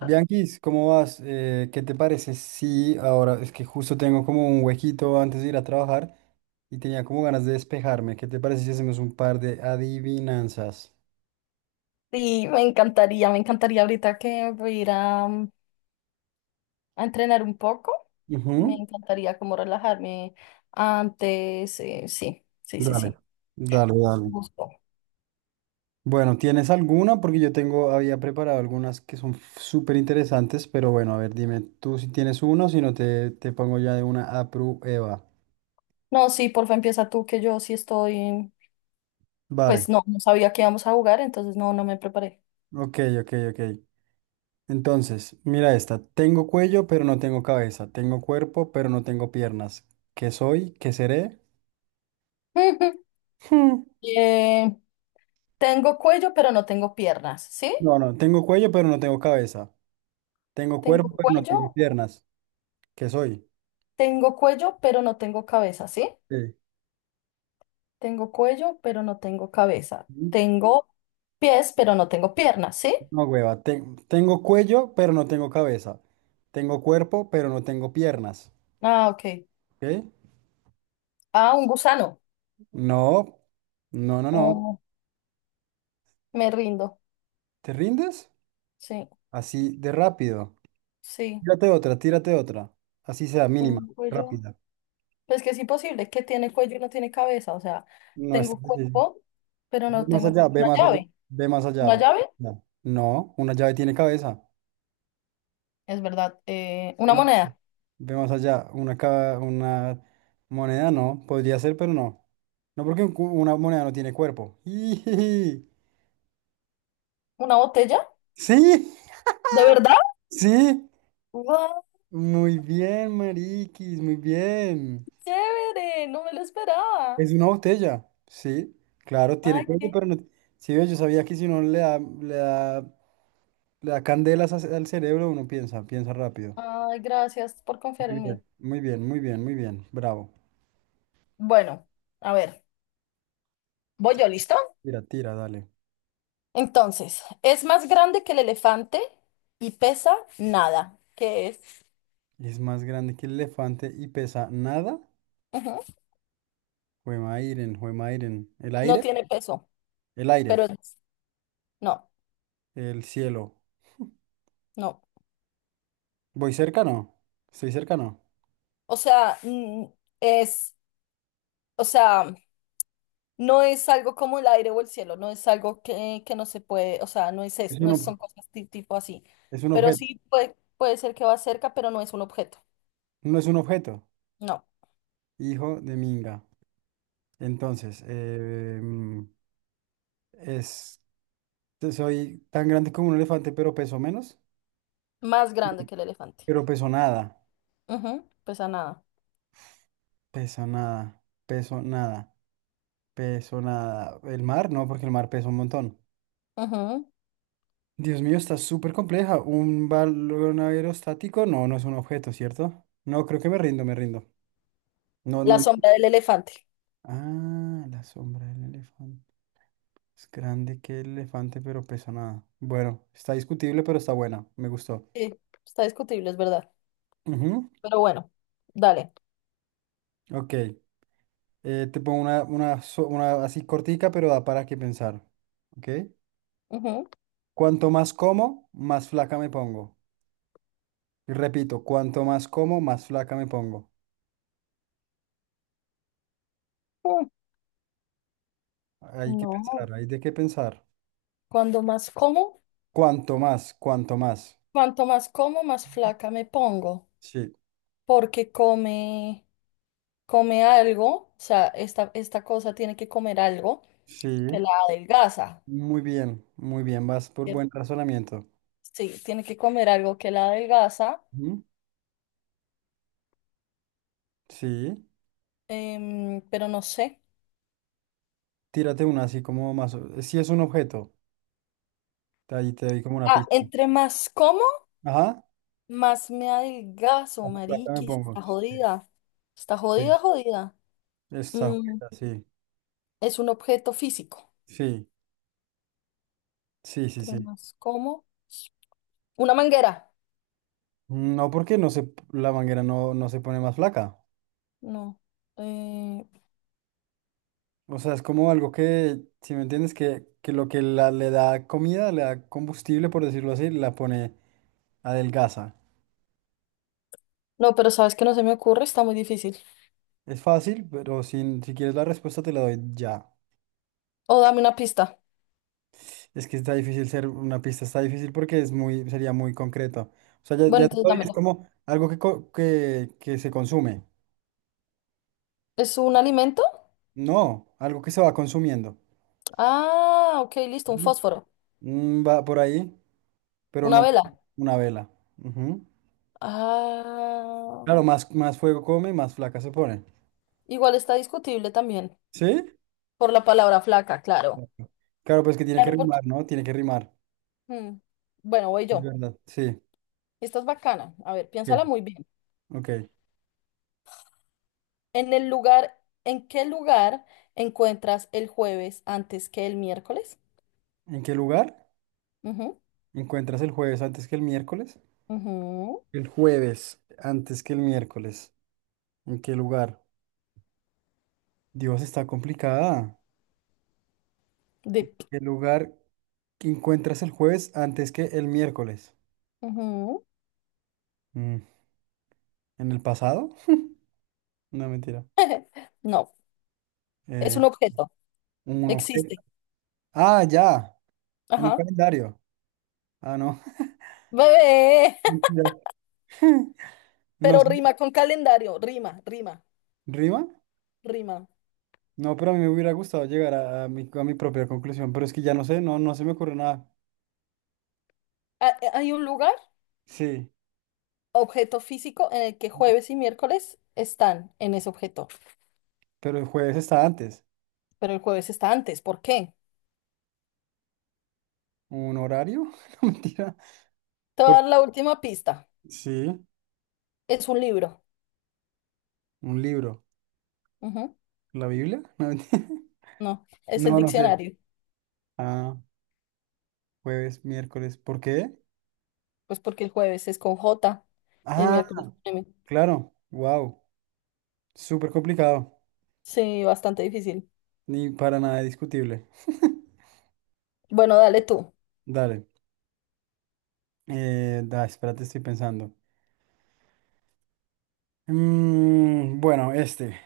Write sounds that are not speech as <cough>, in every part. Bianquis, ¿cómo vas? ¿Qué te parece? Sí, ahora es que justo tengo como un huequito antes de ir a trabajar y tenía como ganas de despejarme. ¿Qué te parece si hacemos un par de adivinanzas? Sí, me encantaría ahorita que voy a ir a, a entrenar un poco. Me Ujú. encantaría como relajarme antes. Sí, sí, sí, Dale, sí. dale, dale. Gusto. Bueno, ¿tienes alguna? Porque yo tengo, había preparado algunas que son súper interesantes, pero bueno, a ver, dime tú si tienes uno, si no te pongo ya de una a prueba. No, sí, porfa, empieza tú, que yo sí estoy. Vale, Pues no, no sabía que íbamos a jugar, entonces no, no me preparé. ok, ok, ok. Entonces, mira esta. Tengo cuello, pero no tengo cabeza. Tengo cuerpo, pero no tengo piernas. ¿Qué soy? ¿Qué seré? <laughs> Hmm. Eh, Tengo cuello, pero no tengo piernas, ¿sí? No, no. Tengo cuello, pero no tengo cabeza. Tengo Tengo cuerpo, pero no tengo cuello, piernas. ¿Qué soy? tengo cuello, pero no tengo cabeza, ¿sí? Sí. Tengo cuello, pero no tengo cabeza. Mm, Tengo pies, pero no tengo piernas, ¿sí? No, hueva. Tengo cuello, pero no tengo cabeza. Tengo cuerpo, pero no tengo piernas. Ah, ok. ¿Ok? Ah, un gusano. No. No, no, no. Oh, me rindo. ¿Te rindes? Sí, Así de rápido. sí. Tírate otra, tírate otra. Así sea, mínima, Tengo cuello. rápida. Pues que es imposible que tiene cuello y no tiene cabeza. O sea, No está tengo difícil. cuerpo, pero Ve no más tengo allá, ve una más allá, llave. ve más allá, ¿Una ve llave? más allá. No, una llave tiene cabeza. Es verdad. Ve Una más, moneda. ve más allá, una, una moneda no, podría ser, pero no. No porque un una moneda no tiene cuerpo. <laughs> ¡Ijiji! ¿Una botella? Sí, ¿De verdad? sí. ¡Wow! Muy bien, mariquis, muy bien. ¡Chévere! No me lo esperaba. Es una botella, sí. Claro, tiene Ay, cuerpo, qué. pero no. Sí, ve, yo sabía que si uno le da, le da, le da candelas al cerebro, uno piensa, piensa rápido. Ay, gracias por confiar Muy en bien, mí. muy bien, muy bien, muy bien. Bravo. Bueno, a ver. ¿Voy yo listo? Tira, tira, dale. Entonces, es más grande que el elefante y pesa nada, que es, Es más grande que el elefante y pesa nada. ujú. Juemairen, Juemairen. ¿El No aire? tiene peso, El aire. pero no, El cielo. no. ¿Voy cerca? No. ¿Estoy cerca? No. O sea, es, o sea, no es algo como el aire o el cielo, no es algo que no se puede, o sea, no es, Es no un, ob- son cosas tipo así, es un pero objeto. sí puede, puede ser que va cerca, pero no es un objeto, No es un objeto. no. Hijo de Minga. Entonces, es, soy tan grande como un elefante, pero peso menos. Más grande que el elefante. Pero peso nada. Ujú, pesa nada. Peso nada. Peso nada. Peso nada. ¿El mar? No, porque el mar pesa un montón. Ujú. Dios mío, está súper compleja. Un balón aerostático, no, no es un objeto, ¿cierto? No, creo que me rindo, me rindo. No, La no. Sombra del elefante. Ah, la sombra del elefante. Es grande que el elefante, pero pesa nada. Bueno, está discutible, pero está buena. Me gustó. Sí, está discutible, es verdad. Ujú. Pero bueno, dale. Ok. Te pongo una así cortica, pero da para qué pensar. Ok. Ujú. Cuanto más como, más flaca me pongo. Y repito, cuanto más como, más flaca me pongo. Mm, Hay que No, pensar, hay de qué pensar. Cuando más como, Cuanto más, cuanto más. cuanto más como, más flaca me pongo, Sí, porque come, come algo, o sea, esta cosa tiene que comer algo sí. que la adelgaza. Muy bien, muy bien. Vas por ¿Cierto? buen razonamiento. Sí, tiene que comer algo que la adelgaza, Ujú. Sí. Pero no sé. Tírate una así como más. Si es un objeto, ahí te doy como una Ah, pista. entre más como, Ajá. más me adelgazo, Acá me mariquis, pongo. Sí, está sí. jodida, jodida. Esta Mm, juega, sí. es un objeto físico. Sí, sí, sí, sí. Tramas, ¿cómo? Una manguera. No porque no se, la manguera no, no se pone más flaca. No. eh, O sea, es como algo que, si me entiendes, que lo que la, le da comida, le da combustible, por decirlo así, la pone adelgaza. no, pero sabes que no se me ocurre, está muy difícil. Es fácil, pero si, si quieres la respuesta te la doy ya. O dame una pista. Es que está difícil ser una pista, está difícil porque es muy, sería muy concreto. O sea, ya, Bueno, ya te entonces doy, es dámelo. como algo que, que se consume. ¿Es un alimento? No, algo que se va consumiendo. Ah, ok, listo, un Ujú. fósforo. Mm, va por ahí, pero Una no vela. una vela. Ujú. Ah, Claro, más, más fuego come, más flaca se pone. igual está discutible también. ¿Sí? Por la palabra flaca, claro. Exacto. Claro, pues que tiene que Claro, porque. rimar, ¿no? Tiene que rimar. mm, Bueno, voy Es yo. verdad, sí. Esta es bacana. A ver, Bien. piénsala muy bien. Ok. ¿En qué lugar encuentras el jueves antes que el miércoles? ¿En qué lugar Ujú, encuentras el jueves antes que el miércoles? ujú. El jueves, antes que el miércoles. ¿En qué lugar? Dios, está complicada. De... ¿Qué lugar que encuentras el jueves antes que el miércoles? Ujú. Mm, ¿En el pasado? No, mentira. <laughs> No, es Eh, un objeto. un objeto. Existe. Ah, ya. En un Ajá. calendario. Ah, no. <laughs> Bebé. Mentira. <laughs> No Pero sé. rima con calendario. Rima, rima, ¿Rima? rima. No, pero a mí me hubiera gustado llegar a mi propia conclusión. Pero es que ya no sé, no, no se me ocurre nada. Hay un lugar, Sí, objeto físico, en el que jueves y miércoles están en ese objeto. pero el jueves está antes. Pero el jueves está antes. ¿Por qué? ¿Un horario? <laughs> No, mentira. Te voy a dar Porque, la última pista. sí, Es un libro. un libro. Ujú. ¿La Biblia? <laughs> No, mentira, No, es el no no sé. diccionario. Ah, jueves, miércoles. ¿Por qué? Pues porque el jueves es con J, el Ah, miércoles con M. claro. Wow. Súper complicado. Sí, bastante difícil. Ni para nada discutible. Bueno, dale tú. Dale. Espérate, estoy pensando. Mm, bueno, este.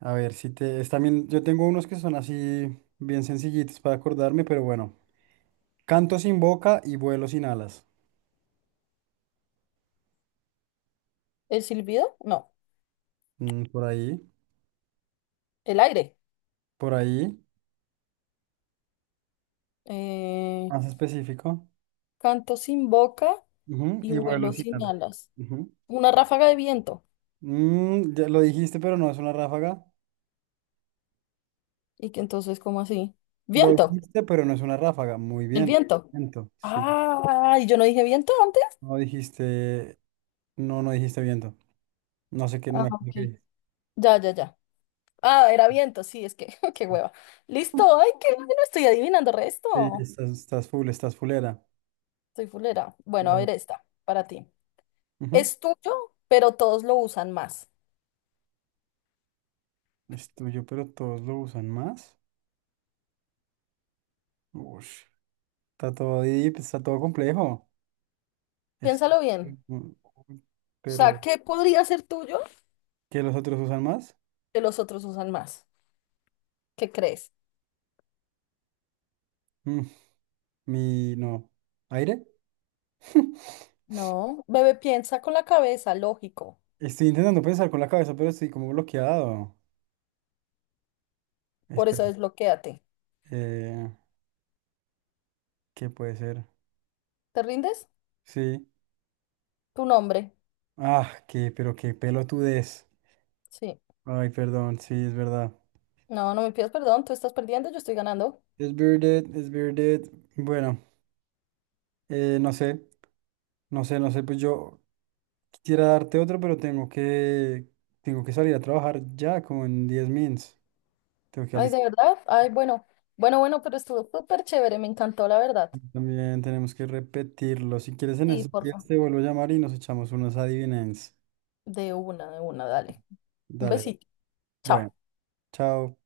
A ver, si te... Es también... Yo tengo unos que son así bien sencillitos para acordarme, pero bueno. Canto sin boca y vuelo sin alas. ¿El silbido? No. Mm, por ahí. El aire. Por ahí. eh, Más específico. Canto sin boca Ujú. y Y vuelo vuelo sin sin alas. alas. Ujú. Una ráfaga de viento. Mm, ya lo dijiste, pero no es una ráfaga. Y que entonces, ¿cómo así? Lo Viento, dijiste, pero no es una ráfaga. Muy el bien. viento. Viento, sí. Ah, ¿y yo no dije viento antes? No dijiste, no, no dijiste viento. No sé qué, no Ah, me acuerdo qué ok. dijiste. Ya, ya, ya. Ah, era viento, sí, es que, <laughs> qué hueva. Listo, ay, qué <laughs> bueno, estoy adivinando Sí, sí, resto. estás, estás full, estás fulera. Soy fulera. Bueno, a Dale. ver esta, para ti. Ujú. Es tuyo, pero todos lo usan más. Es tuyo, pero todos lo usan más. Ush. Está todo deep, está todo complejo. Es tu- Piénsalo bien. O Pero, sea, ¿qué podría ser tuyo ¿qué los otros usan más? que los otros usan más? ¿Qué crees? Mm, no. ¿Aire? <laughs> No, bebé, piensa con la cabeza, lógico. Estoy intentando pensar con la cabeza, pero estoy como bloqueado. Por Espera, eso desbloquéate. eh, ¿qué puede ser? ¿Te rindes? Sí. Tu nombre. Ah, qué, pero qué pelotudez. Sí. Ay, perdón, sí, es verdad. No, no me pidas perdón, tú estás perdiendo, yo estoy ganando. Es bearded, es bearded. Bueno, no sé, no sé, no sé, pues yo quisiera darte otro, pero tengo que salir a trabajar ya, como en 10 mins. Tengo que Ay, ¿de alistar. verdad? Ay, bueno. Bueno, bueno, pero estuvo súper chévere, me encantó, la verdad. También tenemos que repetirlo. Si quieres en Sí, esos días porfa. te vuelvo a llamar y nos echamos unas adivinanzas. De una, dale. Un Dale, besito. bueno, Chao. chao.